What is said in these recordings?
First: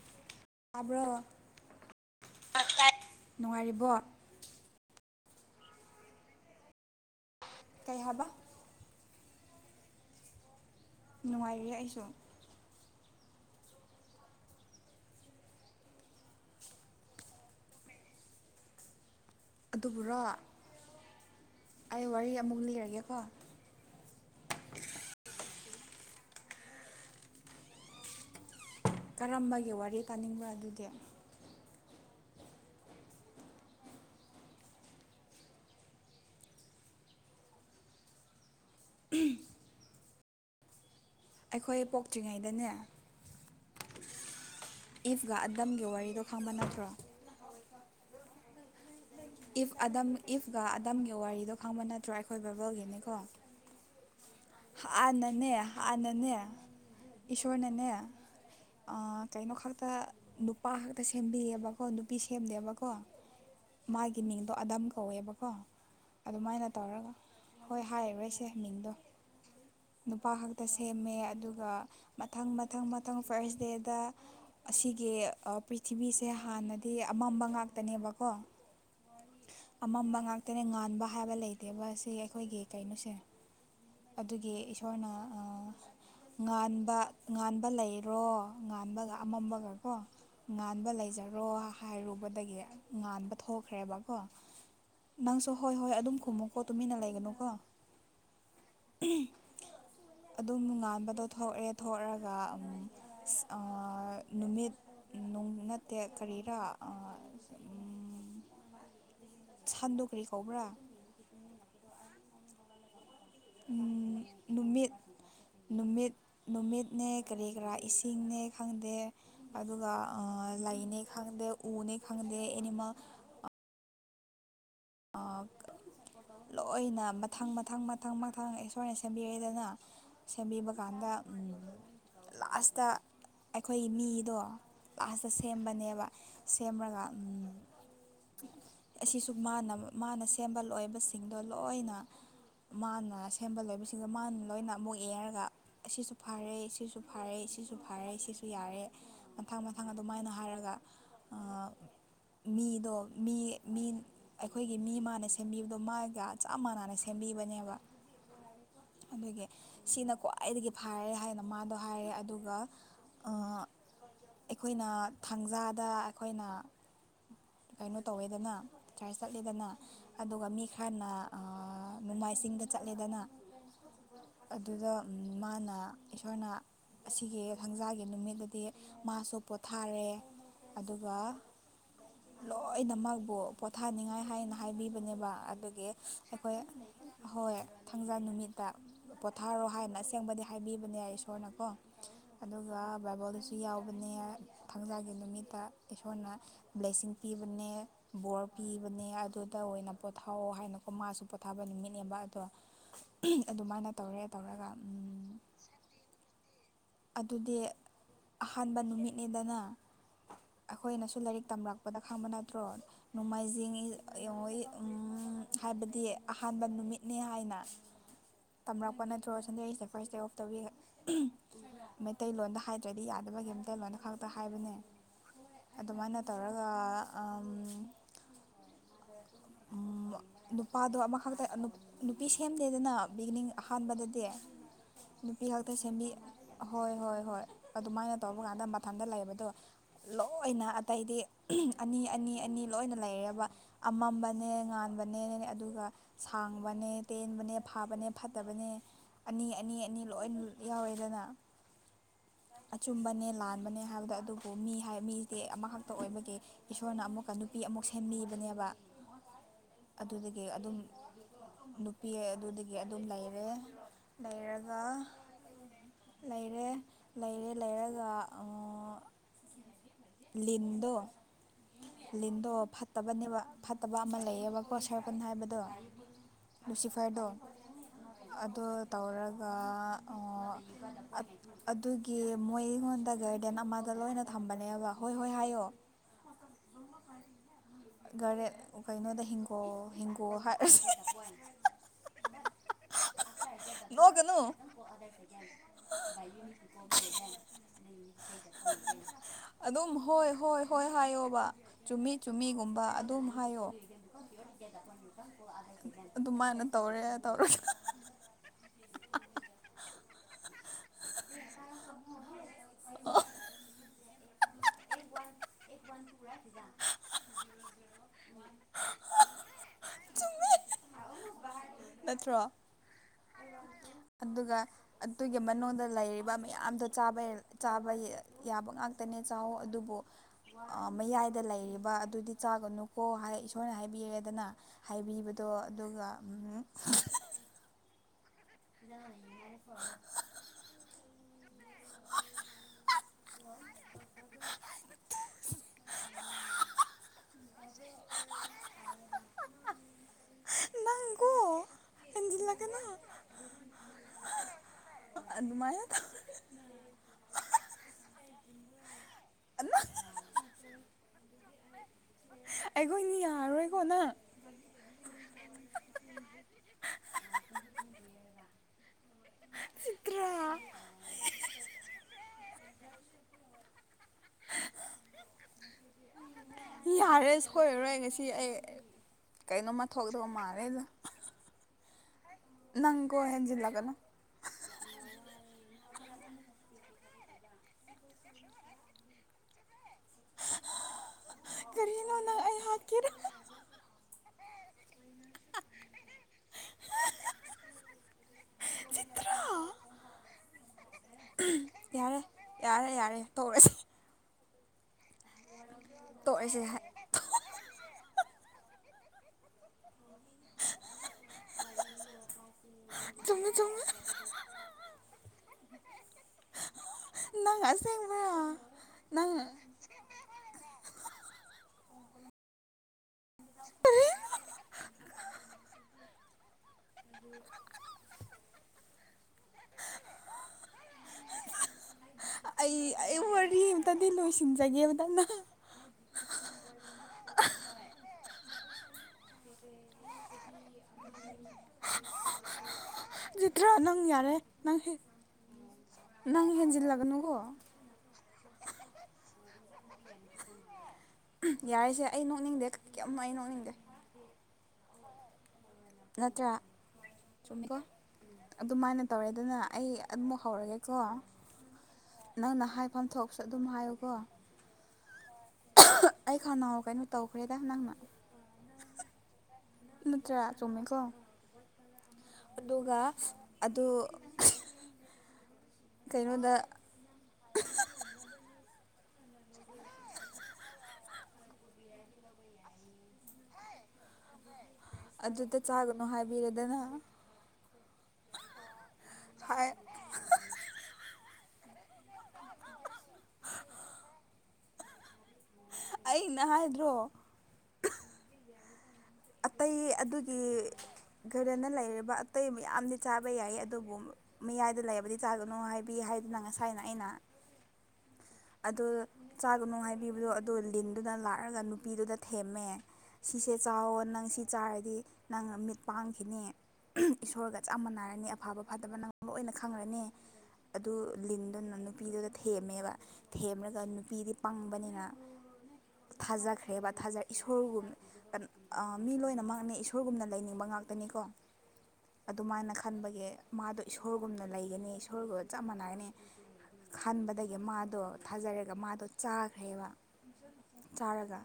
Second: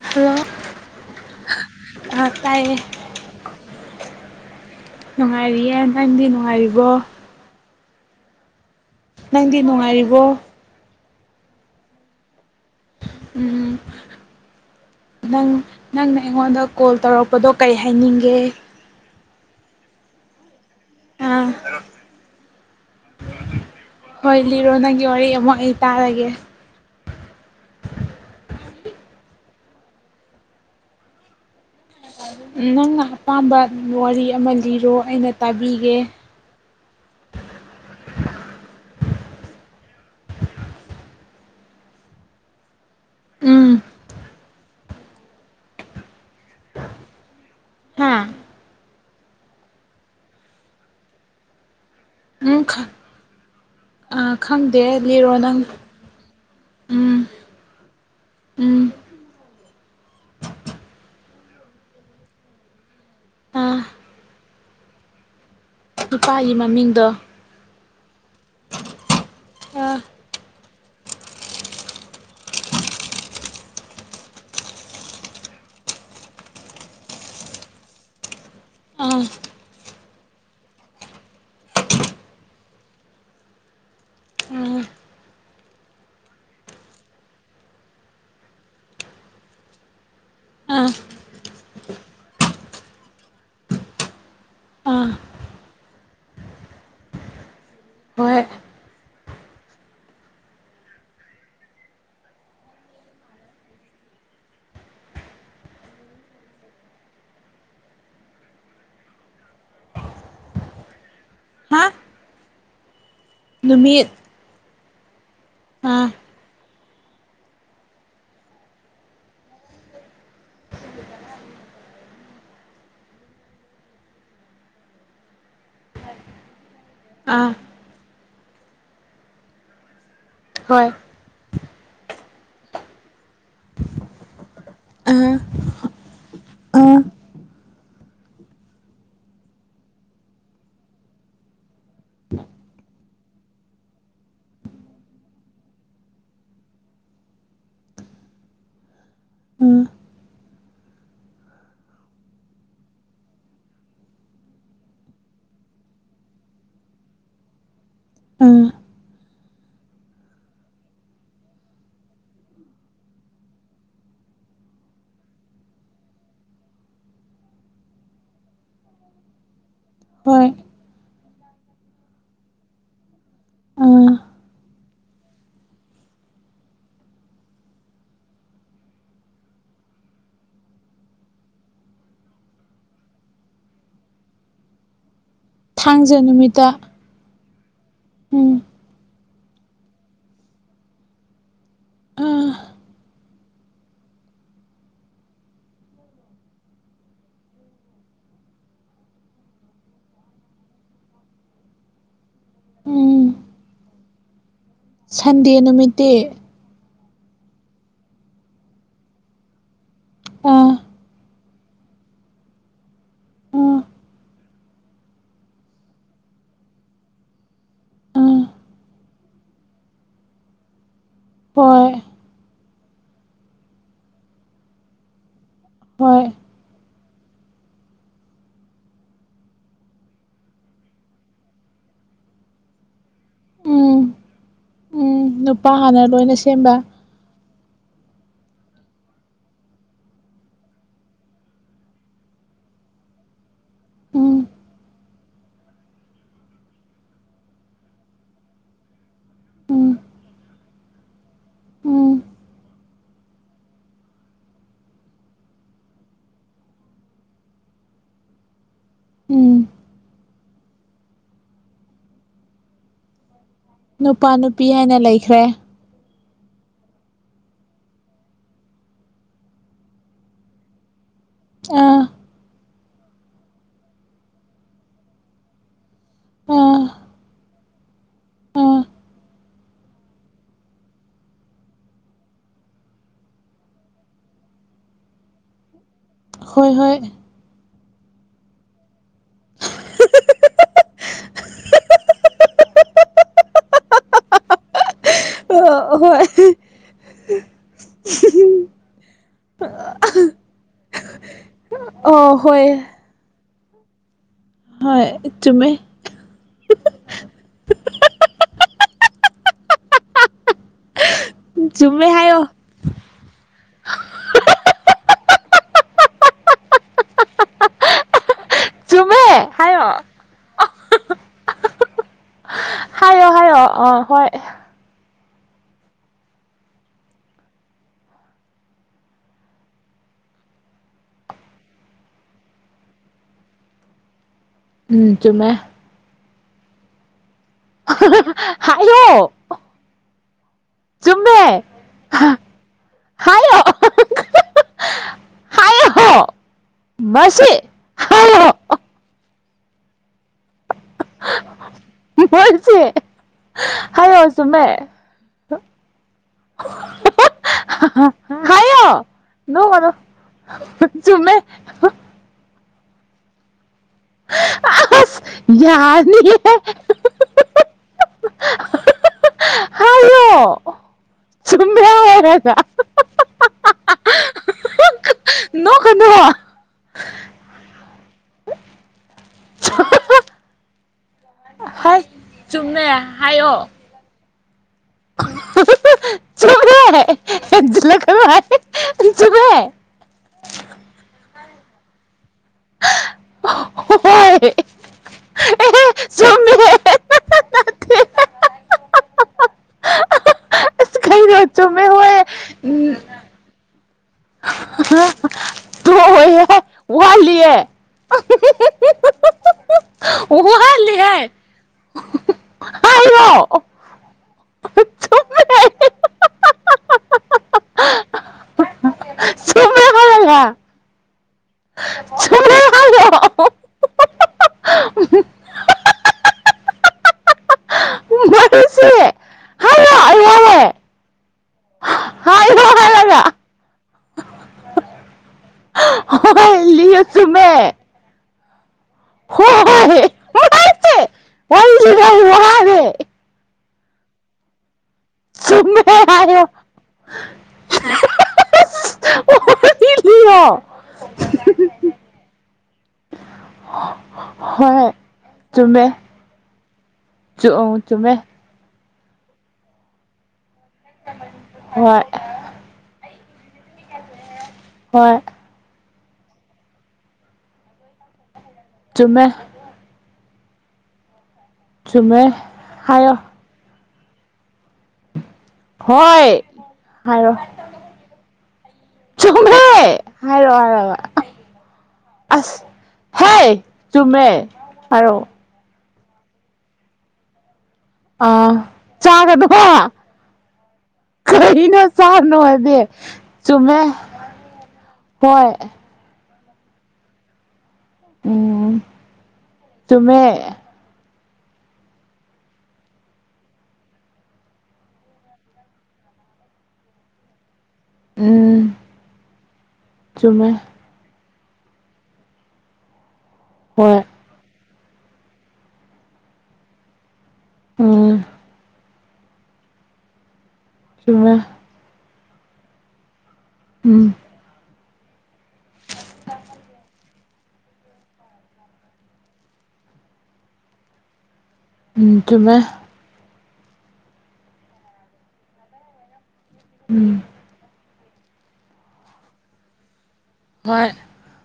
Hello ꯌꯥꯕ꯭ꯔꯣ ꯑꯥ ꯇꯥꯏꯌꯦ ꯅꯨꯡꯉꯥꯏꯔꯤꯕꯣ ꯅꯨꯡꯉꯥꯏꯔꯤꯌꯦ ꯅꯟꯪꯗꯤ ꯅꯨꯡꯉꯥꯏꯔꯤꯕꯣ ꯀꯩ ꯍꯥꯏꯕ ꯅꯪꯗꯤ ꯅꯨꯡꯉꯥꯏꯔꯤꯕꯣ ꯅꯨꯡꯉꯥꯏꯔꯤꯦ ꯑꯩꯁꯨ ꯎ ꯅꯪ ꯅꯪꯅ ꯑꯩꯉꯣꯟꯗ ꯀꯣꯜ ꯇꯧꯔꯛꯄꯗꯣ ꯀꯩ ꯍꯥꯏꯅꯤꯡꯒꯦ ꯑꯗꯨꯕꯨꯔꯣ ꯑꯥ ꯑꯩ ꯋꯥꯔꯤ ꯑꯃꯨꯛ ꯂꯤ꯫ ꯂꯤꯔꯒꯦꯀꯣ ꯍꯣꯏ ꯂꯤꯔꯣ ꯅꯪꯒꯤ ꯋꯥꯔꯤ ꯑꯃꯨꯛ ꯑꯩ ꯇꯔꯒꯦ꯫ ꯀꯔꯝꯕꯒꯤ ꯋꯥꯔꯤ ꯇꯥꯅꯤꯡꯕ ꯑꯗꯨꯗꯤ꯫ ꯅꯪꯅ ꯑꯄꯥꯝꯕ ꯋꯥꯔꯤ ꯑꯃ ꯂꯤꯔꯣ ꯑꯩꯅ ꯇꯥꯕꯤꯒꯦ꯫ ꯎꯝ ꯑꯩꯈꯣꯏ ꯄꯣꯛꯇ꯭ꯔꯤꯉꯩꯗꯅꯦ ꯎꯝ ꯏꯐꯒ ꯑꯗꯝꯒꯤ ꯋꯥꯔꯤꯗꯣ ꯈꯪꯕ ꯅꯠꯇ꯭ꯔꯣ꯫ ꯍꯥꯥ ꯏꯐ ꯑꯗꯝ ꯏꯐꯒ ꯑꯗꯝꯒꯤ ꯋꯥꯔꯤꯗꯣ ꯈꯪꯕ ꯅꯠ ꯇ꯭ꯔꯥ ꯑꯩꯈꯣꯏ ꯎꯝ ꯕꫭꯏꯕꯜꯒꯤꯅꯤꯀꯣ ꯑꯥ ꯈꯪꯗꯦ ꯂꯤꯔꯣ ꯍꯥꯟꯅꯅꯦ ꯅꯪ ꯍꯥꯟꯅꯅꯦ ꯎꯝ ꯏꯁꯣꯔꯅꯅꯦ ꯎꯝ ꯑ ꯀꯩꯅꯣ ꯈꯛꯇ ꯅꯨꯄꯥ ꯈꯛꯇ ꯁꯦꯝꯕꯤꯌꯦꯕꯀꯣ ꯅꯨꯄꯤ ꯁꯦꯝꯅꯦꯕꯀꯣ ꯑꯥ ꯃꯥꯒꯤ ꯃꯤꯡꯗꯣ ꯑꯗꯝ ꯀꯧꯋꯦꯕꯀꯣ꯫ ꯅꯨꯄꯥꯒꯤ ꯑꯗꯨꯃꯥꯏꯅ ꯃꯃꯤꯡꯗꯣ ꯇꯧꯔꯒ ꯍꯣꯏ ꯍꯥꯏꯔꯣꯏꯁꯦ ꯃꯤꯡꯗꯣ ꯑꯥ ꯅꯨꯄꯥ ꯈꯛꯇ ꯁꯦꯝꯃꯦ ꯑꯗꯨꯒ ꯃꯊꯪ ꯃꯊꯪ ꯃꯊꯪ ꯐꯥꯔꯁ ꯗꯦꯗ ꯑꯁꯤꯒꯤ ꯄ꯭ꯔꯤꯊꯤꯕꯤꯁꯦ ꯍꯥꯟꯅꯗꯤ ꯑꯃꯝꯕ ꯉꯥꯛꯇꯅꯦꯕꯀꯣ꯫ ꯑꯥ ꯑꯃꯝꯕ ꯉꯥꯛꯇꯅꯦ ꯉꯥꯟꯕ ꯍꯥꯏꯕ ꯂꯩꯇꯦꯕ ꯑꯁꯤ ꯑꯩꯈꯣꯏꯒꯤ ꯀꯩꯅꯣꯁꯦ ꯑꯗꯨꯒꯤ ꯑꯥ ꯏꯁꯣꯔꯅ ꯉꯥꯟꯕ-ꯉꯥꯟꯕ ꯂꯩꯔꯣ ꯉꯥꯟꯕꯒ ꯑꯃꯝꯕꯒꯀꯣ ꯑꯥ ꯉꯥꯟꯕ ꯂꯩꯖꯔꯣ ꯍꯥꯏꯔꯨꯕꯗꯒꯤ ꯉꯥꯟꯕ ꯊꯣꯛꯈ꯭ꯔꯦꯕ꯫ ꯀꯣ ꯑꯥ ꯅꯪꯁꯨ ꯍꯣꯏ ꯍꯣꯏ ꯑꯗꯨꯝ ꯈꯨꯝꯃꯨꯀꯣ ꯇꯨꯃꯤꯟꯅ ꯂꯩꯒꯅꯨꯀꯣ ꯍꯣꯏ ꯑꯗꯨꯝꯉꯥꯟꯕꯗꯣ ꯊꯣꯛꯔꯦ ꯊꯣꯛꯔꯒ ꯎꯝ ꯑ ꯅꯨꯃꯤꯠ ꯅꯠꯇꯦ ꯀꯔꯤꯔꯥ ꯎꯝ ꯁꯥꯟꯗꫭ ꯀꯔꯤ ꯀꯧꯕ꯭ꯔꯥ꯫ ꯍꯥ ꯅꯨꯃꯤꯠ ꯅꯨꯃꯤꯠ ꯑꯥ ꯅꯨꯃꯤꯠ ꯅꯨꯃꯤꯠꯅꯦ ꯀꯔꯤ ꯀꯔꯥ ꯏꯁꯤꯡꯅꯦ ꯈꯪꯗꯦ ꯑꯗꯨꯒ ꯂꯩꯅꯦ ꯈꯪꯗꯦ ꯎꯅꯦ ꯈꯪꯗꯦ ꯑꯦꯅꯤꯃꯜ ꯑ ꯑꯣꯏꯅ ꯑꯥ ꯃꯊꯪ ꯃꯊꯪ ꯃ ꯃꯊꯪ-ꯃꯊꯪ ꯏꯁꯣꯔꯅ ꯁꯦꯝꯕꯤꯔꯛꯏꯗꯅ ꯁꯦꯝꯕꯤꯕ ꯍꯣꯏ ꯀꯥꯟꯗ ꯎꯝ ꯂꯥꯁꯇ ꯑꯩꯈꯣꯏꯒꯤ ꯃꯤꯗꯣ ꯂꯥꯁꯇ ꯑꯥ ꯁꯦꯝꯕꯅꯦꯕ ꯑꯥ ꯁꯦꯝꯔꯒ ꯎꯝ ꯑꯁꯤꯁꯨ ꯃꯥꯟꯅ ꯃꯥꯅ ꯁꯦꯝꯕ ꯂꯣꯏꯕꯁꯤꯡꯗꯣ ꯂꯣꯏꯅ ꯃꯥꯅ ꯁꯦꯝꯕ ꯂꯣꯏꯕꯁꯤꯡꯗꯣ ꯃꯥꯅ ꯂꯣꯏꯅ ꯑꯃꯨꯛ ꯌꯦꯛꯔꯒ ꯁꯤꯁꯨ ꯐꯔꯦ ꯁꯤꯁꯨ ꯐꯔꯦ ꯁꯤꯁꯨ ꯐꯔꯦ ꯁꯤꯁꯨ ꯌꯥꯔꯦ ꯃꯊꯪ ꯎꯝ ꯃꯊꯪ ꯑꯗꯨꯃꯥꯏꯅ ꯍꯥꯏꯔꯒ ꯑ ꯃꯤꯗꯣ ꯃꯤ ꯑꯩ ꯑꯩꯈꯣꯏꯒꯤ ꯃꯤ ꯃꯥꯅ ꯁꯦꯝꯕꯤꯕꯗꯣ ꯃꯥꯒ ꯆꯞ ꯃꯥꯟꯅꯅ ꯁꯦꯝꯕꯤꯕꯅꯦꯕ꯫ ꯑꯥ ꯑꯗꯨꯒꯤ ꯁꯤꯅ ꯈ꯭ꯋꯥꯏꯗꯒꯤ ꯐꯔꯦ ꯍꯥꯏꯅ ꯃꯥꯗꯣ ꯍꯥꯏꯔꯦ ꯑꯗꯨꯒ ꯑ ꯑꯩꯈꯣꯏꯅ ꯊꯥꯡꯖꯥꯗ ꯑꯩꯈꯣꯏꯅ ꯀꯩꯅꯣ ꯇꯧꯋꯦꯗꯅ ꯆꯔꯆ ꯆꯠꯂꯦꯗꯅ ꯑꯗꯨꯒ ꯍꯣꯏ ꯃꯤ ꯈꯔꯅ ꯑ ꯅꫭꯡꯃꯥꯏꯖꯤꯡꯗ ꯆꯠꯂꯦꯗꯅ ꯑꯥ ꯑꯗꯨ ꯑꯗꯨꯗ ꯎꯝ ꯃꯥꯅ ꯏꯁꯣꯔꯅ ꯑꯁꯤꯒꯤ ꯊꯥꯡꯖꯥꯒꯤ ꯅꯨꯃꯤꯠꯇꯗꯤ ꯃꯥꯁꯨ ꯄꯣꯊꯥꯔꯦ ꯑꯗꯨꯒ ꯂꯣꯏꯅꯃꯛꯕꯨ ꯄꯣꯊꯥꯅꯤꯡꯉꯥꯏ ꯍꯥꯏꯅ ꯍꯥꯏꯕꯤꯕꯅꯦꯕ ꯑ ꯑꯗꯨꯒꯤ ꯊꯥꯡꯖ ꯑꯩꯈꯣꯏ ꯅꯨꯃꯤꯠꯇ ꯍꯣꯏ ꯊꯥꯡꯖꯥ ꯎꯝ ꯅꯨꯃꯤꯠꯇ꯫ ꯄꯣꯊꯥꯔꯣ ꯍꯥꯏꯅ ꯑꯁꯦꯡꯕꯗꯤ ꯍꯥꯏꯕꯤꯕꯅꯦ ꯌꯥꯏ ꯏꯁꯣꯔꯅꯀꯣ꯫ ꯑꯥ ꯑꯗꯨꯒ ꯕ꯫ ꯑꯗꯨ ꯌꯥꯎꯕꯅꯦ ꯊꯥꯡꯖꯥꯒꯤ ꯅꯨꯃꯤꯠꯇ ꯏꯁꯣꯔꯅ ꯕ꯭ꯂꯦꯁꯤꯡ ꯄꯤꯕꯅꯦ ꯕꯣꯔ ꯄꯤꯕꯅꯦ ꯑꯗꯨꯗ ꯑꯣꯏꯅ ꯄꯣꯊꯥꯑꯣ ꯍꯥꯏꯅꯀꯣ ꯃꯥꯁꯨ ꯄꯣꯊꯥꯕ ꯅꯨꯃꯤꯠꯅꯦꯕ ꯑꯗꯣ꯫ ꯎꯝ ꯑꯗꯨꯃꯥꯏꯅ꯫ ꯇꯧꯔꯦ ꯇꯧꯔꯒ꯫ ꯁꯟꯗꯦ ꯅꯨꯃꯤꯠꯇꯤ꯫ ꯑꯗꯨꯗꯤ ꯑꯍꯥꯟꯕ ꯅꯨꯃꯤꯠꯅꯤꯗꯅ꯫ ꯑꯥ ꯑꯩꯈꯣꯏꯅꯁꯨ ꯂꯥꯏꯔꯤꯛ꯫ ꯇꯝꯔꯛꯄꯗ ꯈꯪꯕ ꯅꯠꯇ꯭ꯔꯣ ꯑꯥ ꯅꯣꯡꯃꯥꯏꯖꯤꯡꯡꯉ ꯍꯥꯏꯕꯗꯤ ꯑꯍꯥꯟꯕ ꯅꯨꯃꯤꯠꯅꯦ ꯍꯥꯏꯅ ꯑꯥ ꯇꯝꯔꯛꯄ ꯅꯠꯇ꯭ꯔꯣ ꯁꯟꯗꯦꯁꯦ ꯐꯥꯔꯁ ꯗꯦ ꯑꯣꯐ ꯇꯧꯕꯤ꯫ ꯍꯣꯏ ꯃꯩꯇꯩꯂꯣꯟꯗ ꯍꯥꯏ꯫ ꯇꯔꯥꯗꯤ ꯌꯥꯗꯕ ꯀꯦꯝꯇ ꯂꯣꯏꯅ ꯈꯛꯇ ꯍꯥꯏꯕꯅꯦ꯫ ꯑꯗꯨꯃꯥꯏꯅ ꯍꯣꯏ ꯇꯧꯔꯒ꯫ ꯅꯨꯄꯥꯗꯣ ꯑꯃꯈꯛꯇ ꯅꯨꯄꯤ ꯁꯦꯝꯗꯦꯗꯅ ꯕꯤꯒꯤꯅꯤꯡ ꯎꯝ ꯑꯍꯥꯟꯕꯗꯗꯤ꯫ ꯎꯝ ꯅꯨꯄꯤ ꯅꯨꯄꯥ ꯉꯥꯛꯇ ꯍꯥꯟꯅ ꯁꯦꯝꯕꯤ ꯂꯣꯏꯅ ꯁꯦꯝꯕ ꯍꯣꯏ ꯍꯣꯏ ꯍꯣꯏ꯫ ꯑꯗꯨꯃꯥꯏꯅ ꯇꯧꯕ ꯀꯥꯟꯗ ꯃꯊꯟꯇ ꯂꯩꯔꯕꯗꯣ ꯂꯣꯏꯅ ꯑꯇꯩꯗꯤ ꯑꯅꯤ ꯑꯅꯤ ꯑꯅꯤ ꯂꯣꯏꯅ ꯂꯩꯔꯔꯕ ꯑꯃꯝꯕ꯫ ꯎꯝ ꯅꯦ ꯉꯥꯟꯕꯅꯦ ꯑꯗꯨꯒ ꯁꯥꯡꯕꯅꯦ ꯇꯦꯟꯕꯅꯦ ꯐꯥꯕꯅꯦ ꯐꯠꯇꯕꯅꯦ ꯑꯅꯤ ꯑꯅꯤ ꯎꯝ ꯑꯅꯤ ꯂꯣꯏ ꯌꯥꯎꯋꯦꯗꯅ ꯎꯝ ꯑꯆꯨꯝꯕꯅꯦ ꯂꯥꯟꯕꯅꯦ ꯍꯥꯏꯕꯗ ꯑꯗꯨꯕꯨ ꯃꯤ ꯍꯥꯏ ꯃꯤꯗꯤ ꯑꯃꯈꯛꯇ ꯑꯣꯏꯕꯒꯤ ꯏꯁꯣꯔꯅ ꯑꯃꯨꯛꯀ ꯅꯨꯄꯤ ꯑꯃꯨꯛ ꯁꯦꯝꯕꯤꯕꯅꯦꯕ꯫ ꯎꯝ ꯑꯗꯨꯗꯒꯤ ꯑꯗꯨꯝ ꯅꯨꯄꯤ ꯑꯗꯨꯗꯒꯤ ꯑꯗꯨꯝ ꯂꯩꯔꯦ꯫ ꯅꯨꯄꯥ ꯅꯨꯄꯤ ꯂꯩꯔꯒ ꯍꯥꯏꯅ ꯂꯩꯈ꯭ꯔꯦ꯫ ꯂꯩꯔꯦ ꯂꯩꯔꯦ ꯂꯩꯔꯒ ꯂꯤꯟꯗꯣ꯫ ꯑꯥ ꯂꯤꯟꯗꯣ꯫ ꯐꯠꯇꯕꯅꯦꯕ ꯐꯠ ꯐꯠꯇꯕ ꯑꯃ ꯂꯩꯌꯦꯕ ꯄ꯭ꯔꯣꯠꯁꯔꯄꯟ ꯍꯥꯏꯕꯗꯣ ꯑꯥ ꯂꯨꯁꯤꯐꯔꯗꯣ ꯑꯗꯨ ꯇꯧꯔꯒ ꯑꯗꯨꯒꯤ ꯃꯣꯏ ꯑꯩꯉꯣꯟꯗ ꯒꯥꯔꯗꯦꯟ ꯑꯃꯗ ꯂꯣꯏꯅ ꯊꯝꯕꯅꯦꯕ ꯍꯣꯏ ꯍꯣꯏ ꯍꯥꯏꯌꯣ ꯍꯣꯏ ꯍꯣꯏ ꯒꯔꯦ ꯀꯩꯅꯣꯗ ꯍꯤꯡꯒꯣ ꯍꯤꯡꯒꯣ ꯍꯥꯏ ꯅꯣꯛꯀꯅꯨ ꯑ ꯍꯣꯏ ꯑꯗꯨꯝ ꯍꯣꯏ ꯍꯣꯏ ꯍꯣꯏ ꯍꯥꯏꯌꯣꯕ ꯆꯨꯝꯃꯤ ꯑꯣ ꯍꯣꯏ ꯆꯨꯝꯃꯤꯒꯨꯝꯕ ꯑꯗꯨꯝ ꯍꯥꯏꯑꯣ ꯍꯣꯏ ꯆꯨꯝꯃꯦ ꯇꯧꯔꯦ ꯇꯧꯔꯦ ꯆꯨꯝꯃꯦ ꯍꯥꯏꯌꯣ ꯆꯨꯝꯃꯦ [unintelligible] ꯍꯥꯏꯌꯣ ꯅꯠꯇ꯭ꯔꯣ ꯍꯥꯏꯌꯣ ꯍꯥꯏꯌꯣ ꯑ ꯍꯣꯏ ꯑꯗꯨꯒ ꯑꯗꯨꯒꯤ ꯃꯅꯨꯡꯗ ꯂꯩꯔꯤꯕ ꯃꯌꯥꯝꯗ ꯆꯥꯕ ꯌꯥꯕ ꯉꯥꯛꯇꯅꯦ ꯆꯥꯑꯣ ꯑꯗꯨꯕꯨ ꯃꯌꯥꯏꯗ ꯂꯩꯔꯤꯕ ꯑꯗꯨꯗꯤ ꯆꯥꯒꯅꯨꯀꯣ ꯍꯥꯏ ꯏꯁꯣꯔꯅ ꯍꯥꯏꯕꯤꯔꯦꯗꯅ ꯎꯝ ꯍꯥꯏꯕꯤꯕꯗꯣ ꯆꯨꯝꯃꯦ ꯑꯗꯨꯒ ꯎꯝ [unintelligible] ꯍꯥꯏꯌꯣ ꯆꯨꯝꯃꯦ ꯍꯥꯏꯌꯣ ꯃꯁꯦ ꯍꯥꯏꯌꯣ ꯅꯪꯀꯣ ꯃꯁꯤ ꯍꯦꯟꯖꯤꯜꯂꯛꯀꯅꯣ ꯍꯥꯏꯌꯣ ꯆꯨꯝꯃꯦ ꯑꯗꯨꯃꯥꯏꯅ ꯇꯧ ꯍꯥꯏꯌꯣ ꯅꯣꯛꯀꯅꯣ ꯆꯨꯝꯃꯦ ꯑ ꯑꯩꯈꯣꯏꯅꯤ ꯌꯔꯔꯣꯏ ꯑꯁ ꯌꯥꯅꯤꯌꯦ ꯍꯥꯏꯌꯣ ꯆꯤꯇ꯭ꯔꯥ ꯆꯨꯝꯃꯦ ꯍꯥꯏꯔꯒ ꯅꯣꯛꯀꯅꯣ ꯌꯥꯔꯦ ꯁꯣꯏꯔꯔꯣꯏ ꯉꯥꯁꯤ ꯁꯤ ꯑꯩ ꯀꯩꯅꯣꯝꯃ ꯊꯣꯛꯇꯕ ꯃꯥꯜꯂꯦꯗ ꯍꯩ ꯆꯨꯝꯃꯦ ꯅꯪꯀꯣ ꯍꯥꯏꯌꯣ ꯍꯦꯟꯖꯤꯜꯂꯛꯀꯅꯣ ꯆꯨꯝꯃꯦ ꯍꯦꯟꯖꯤꯜꯂꯛꯀꯅꯣ ꯍꯥꯏꯌꯦ ꯆꯨꯝꯃꯦ ꯀꯔꯤꯅꯣ ꯅꯪ ꯑꯩ ꯍꯥꯥꯠꯀꯦꯔ ꯍꯣꯏ ꯑꯦ ꯆꯨꯝꯃꯦ ꯅꯠꯇꯦ ꯆꯤꯠꯇ꯭ꯔꯥ ꯑꯁ ꯀꯩꯅꯣ ꯆꯨꯝꯃꯦ ꯍꯣꯏ ꯌꯔꯦ ꯌꯔꯦ ꯎꯝ ꯌꯥꯔꯦ ꯇꯧꯔꯁꯤ ꯇꯣꯛꯑꯣꯏꯌꯦ ꯇꯣꯛꯑꯁꯦ ꯍꯥꯏ ꯋꯥꯠꯂꯤꯌꯦ ꯋꯥꯠꯂꯤꯍꯩ ꯆꯨꯝꯃꯦ ꯆꯨꯃꯃꯦ ꯆꯨꯝꯃꯦ ꯅꯪ ꯑꯁꯦꯡꯕꯔ꯭ꯥ ꯅꯪ ꯜꯂ ꯎ ꯃꯔꯨꯞꯁꯦ ꯍꯥꯏꯌꯣ ꯑꯩ ꯋꯥꯔꯦ ꯍꯥꯏꯌꯣ ꯑꯩ ꯑꯩ ꯍꯥꯏꯔꯒ ꯋꯥꯅꯤ ꯇꯗꯤ ꯂꯣꯏꯁꯤꯟꯖꯒꯦꯕ ꯅꯅ ꯍ ꯂꯑꯣ ꯁꯨꯃꯦ ꯍ ꯦ ꯅꯠꯇ꯭ꯔꯥ ꯅꯪ ꯌꯥꯔꯦ ꯅꯪ ꯁꯃꯦꯣ ꯅꯪ ꯍꯦꯟꯖꯤꯜꯂꯒꯅꯨꯀꯣ ꯉꯣ ꯌꯥꯔꯤꯁꯦ ꯑꯩ ꯅꯣꯛꯅꯤꯡꯗꯦ ꯀꯨ ꯑꯩ ꯅꯣꯛꯅꯤꯡꯗꯦ ꯍꯣꯏ ꯆꯨꯝꯃꯦ ꯅꯠꯇ꯭ꯔꯥ ꯆꯨꯝꯃꯦ ꯇꯧꯔꯦ ꯑꯗꯨꯅ ꯑꯩꯝ ꯍꯧꯔꯒꯦꯀꯣ ꯍꯣꯏ ꯅꯪꯅ ꯍꯥꯏꯐꯝ ꯊꯣꯛ ꯁ ꯑꯗꯨꯝ ꯍꯥꯏꯌꯣꯀꯣ ꯍꯣꯏ ꯑꯩ ꯈꯅꯥꯎ ꯀꯩꯅꯣ ꯇꯧꯈ꯭ꯔꯦꯗ ꯅꯪꯅ ꯆꯨꯝꯃꯦ ꯅꯠꯇ꯭ꯔꯥ ꯆꯨꯝꯃꯦꯀꯣ ꯆꯨꯝꯃꯦ ꯑꯗꯨꯒ ꯍꯥꯏꯌꯣ ꯑꯗꯨ ꯍꯣꯏ ꯀꯩꯅꯣꯗ ꯍꯥꯏꯔꯣ ꯆꯨꯝꯃꯦꯦ ꯍꯥꯏꯔꯛꯑꯣ ꯍꯥꯏꯔꯑꯣ ꯑꯁ ꯍꯦ ꯆꯨꯝꯃꯦ ꯍꯥꯏꯔꯛꯑꯣ ꯑꯗꯨꯗ ꯆꯥꯒ ꯍꯥꯏꯕꯤꯔꯦꯗꯅ ꯑꯥ ꯆꯥꯒꯗꯀꯣ ꯀꯩꯅꯣ ꯆꯥꯅꯣ ꯍꯥꯏꯗꯤ ꯆꯨꯝꯃꯦ ꯍꯣꯏ ꯑꯩꯅ ꯍꯥꯏꯗ꯭ꯔꯣ ꯎꯝ ꯑꯇꯩ ꯆꯨꯝꯃꯦ ꯑꯗꯨꯒꯤ ꯒꯥꯔꯗꯟꯅ ꯂꯩꯔꯤꯕ ꯑꯇꯩ ꯃꯌꯥꯝꯗꯤ ꯆꯥꯕ ꯌꯥꯏ ꯑꯗꯨꯕꯨ ꯃꯌꯥꯏꯗ ꯂꯩꯔꯕꯗꯤ ꯆꯥꯒꯅꯨ ꯍꯥꯏꯕꯤ ꯍꯥꯏꯗꯨꯅ ꯉꯁꯥꯏꯅ ꯑꯩꯅ ꯎꯝ ꯑꯗꯨ ꯆꯥꯒꯅꯨ ꯍꯥꯏꯕꯤꯕꯗꯣ ꯆꯨꯝꯃꯦ ꯑꯗꯨ ꯂꯤꯟꯗꯨꯅ ꯂꯥꯛ ꯍꯥꯏꯔꯒ ꯅꯨꯄꯤꯗꯨꯗ ꯊꯦꯝꯃꯦ ꯁꯤꯁꯦ ꯍꯣꯏ ꯆꯥꯎꯋꯣ ꯆꯥꯔꯗꯤ ꯅꯪ ꯃꯤꯠ ꯄꯥꯡꯈꯤꯅꯤ ꯏꯁꯣꯔꯒ ꯆꯞ ꯎꯝ ꯃꯟꯅꯔꯅꯤ ꯑꯐꯕ ꯐꯗꯕ ꯅꯪ ꯑꯣꯏꯅ ꯈꯪꯈ꯭ꯔꯅꯤ ꯑꯗꯨ ꯆꯨꯝꯃꯦ ꯂꯤꯟꯗꯨꯅ ꯅꯨꯄꯤꯗꯨꯒ ꯊꯦꯝꯃꯦꯕ ꯊꯦꯝꯂꯒ ꯎꯝ ꯅꯨꯄꯤꯗꯤ ꯄꯪꯕꯅꯤꯅ ꯊꯥꯖꯈ꯭ꯔꯦꯕꯥ ꯊꯖꯥ ꯏꯁꯣꯔꯒꯨꯝ ꯃꯤ ꯂꯣꯏꯅꯃꯛꯅꯦ ꯏꯁꯣꯔꯒꯨꯝꯅ ꯂꯩꯅꯤꯡꯕ ꯉꯥꯛꯇꯅꯤꯀꯣ ꯎꯝ ꯆꯨꯝꯃꯦ ꯑꯗꯨꯃꯥꯏꯅ ꯈꯟꯕꯒꯤ ꯃꯥꯗꯣ ꯏꯁꯣꯔꯒꯨꯝꯅ ꯂꯩꯒꯅꯤ ꯏꯁꯣꯔꯒꯨꯝ ꯆꯞ ꯃꯥꯟꯅꯒꯅꯤ ꯎꯝ ꯈꯟꯕꯗꯒꯤ ꯃꯥꯗꯣ ꯊꯥꯖꯔꯒ ꯃꯥꯗꯣ ꯆꯥꯈ꯭ꯔꯦꯕ ꯍꯣꯏ ꯆꯥꯔꯒ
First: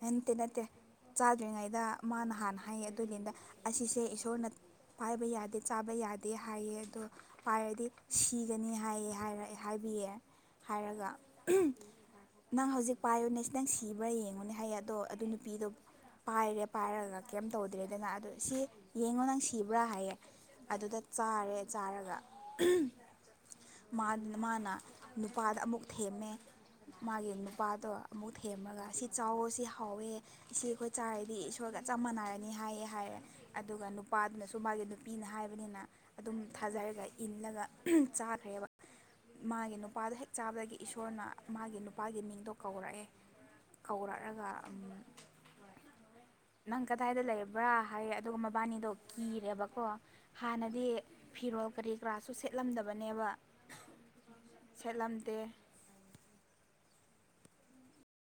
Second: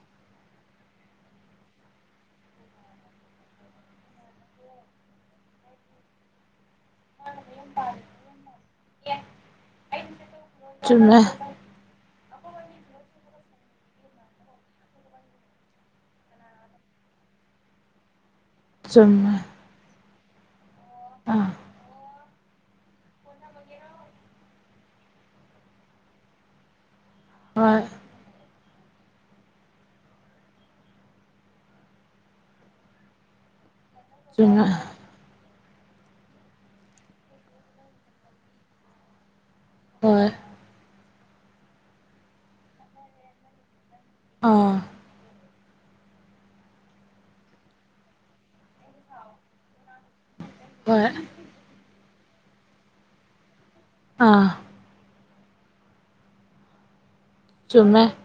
ꯅꯇꯦ ꯅꯠꯇꯦ ꯆꯥ ꯆꯗ꯭ꯔꯤꯉꯩꯗ ꯃꯥꯅ ꯍꯥꯟꯅ ꯍꯥꯏꯌꯦ ꯑꯗꯨꯏꯅꯤꯗ ꯑꯁꯤꯁꯦ ꯏꯁꯣꯔꯅ ꯄꯥꯏꯕ ꯌꯥꯗꯦ ꯆꯥꯕ ꯌꯥꯗꯦ ꯍꯥꯏꯌꯦ ꯑꯗꯣ ꯄꯥꯏꯔꯗꯤ ꯁꯤꯒꯅꯤ ꯍꯥꯏꯌꯦ ꯍꯥꯏꯔ ꯍꯥꯏꯕꯤꯌꯦ ꯍꯥꯏꯔꯒ ꯆꯨꯝꯃꯦ ꯅꯪ ꯍꯧꯖꯤꯛ ꯄꯥꯏꯌꯣꯅꯦꯁ ꯅꯪ ꯁꯤꯕ꯭ꯔꯥ ꯌꯦꯡꯉꯨꯅꯦ ꯍꯥꯏꯌꯦ ꯑꯗꯣ ꯑꯗꯨ ꯅꯨꯄꯤꯗꯨ ꯄꯥꯏꯔꯦ ꯄꯥꯏꯔꯒ ꯀꯩꯝ ꯇꯧꯗ꯭ꯔꯦꯗꯅ ꯑꯗꯨ ꯁꯤ ꯌꯦꯡꯉꯣ ꯆꯨꯝꯃꯦ ꯅꯪ ꯁꯤꯕ꯭ꯔꯥ ꯍꯥꯏꯌꯦ ꯑꯗꯨꯗ ꯑ ꯆꯥꯔꯦ ꯆꯥꯔꯒ ꯃꯥꯅ ꯅꯨꯄꯥꯗ ꯑꯃꯨꯛ ꯊꯦꯝꯃꯦ ꯃꯥꯒꯤ ꯍꯣꯏ ꯅꯨꯄꯥꯗꯣ ꯑꯃꯨꯛ ꯊꯦꯝꯃꯒ ꯑꯁꯤ ꯆꯥꯎ ꯁꯤ ꯍꯥꯎꯋꯦ ꯑꯁꯤ ꯑꯩꯈꯣꯏ ꯆꯥꯔꯗꯤ ꯏꯁꯣꯔꯒ ꯆꯞ ꯃꯥꯟꯅꯔꯅꯤ ꯍꯥꯏꯌꯦ ꯍꯥꯏꯔꯦ ꯑꯗꯨꯒ ꯅꯨꯄꯥꯗꯨꯅꯁꯨ ꯆꯨꯝꯃꯦ ꯃꯥꯒꯤ ꯅꯨꯄꯤꯅ ꯍꯥꯏꯕꯅꯤꯅ ꯑꯗꯨꯝ ꯊꯥꯖꯔꯒ ꯏꯜꯂꯒ ꯆꯥꯈ꯭ꯔꯦꯕ ꯃꯥꯒꯤ ꯅꯨꯄꯥꯗꯣ ꯍꯣꯏ ꯍꯦꯛ ꯆꯥꯕꯗꯒꯤ ꯏꯁꯣꯔꯅ ꯃꯥꯒꯤ ꯅꯨꯄꯥꯒꯤ ꯃꯤꯡꯗꯣ ꯀꯧꯔꯛꯑꯦ ꯀꯧꯔꯛꯂꯒ ꯑꯥ ꯅꯪ ꯀꯗꯥꯏꯗ ꯂꯩꯕ꯭ꯔꯥ ꯍꯥꯏꯌꯦ ꯑꯗꯨꯒ ꯃꯕꯥꯅꯤꯗꯣ ꯀꯤꯔꯦꯕꯀꯣ ꯍꯥꯟꯅꯗꯤ ꯍꯣꯏ ꯐꯤꯔꯣꯜ ꯀꯔꯤ ꯀ꯭ꯔꯥꯁꯨ ꯁꯦꯠꯂꯝꯗꯕꯅꯦꯕ ꯑꯥ ꯁꯦꯠꯂꯝꯗꯦ ꯆꯨꯝꯃꯦ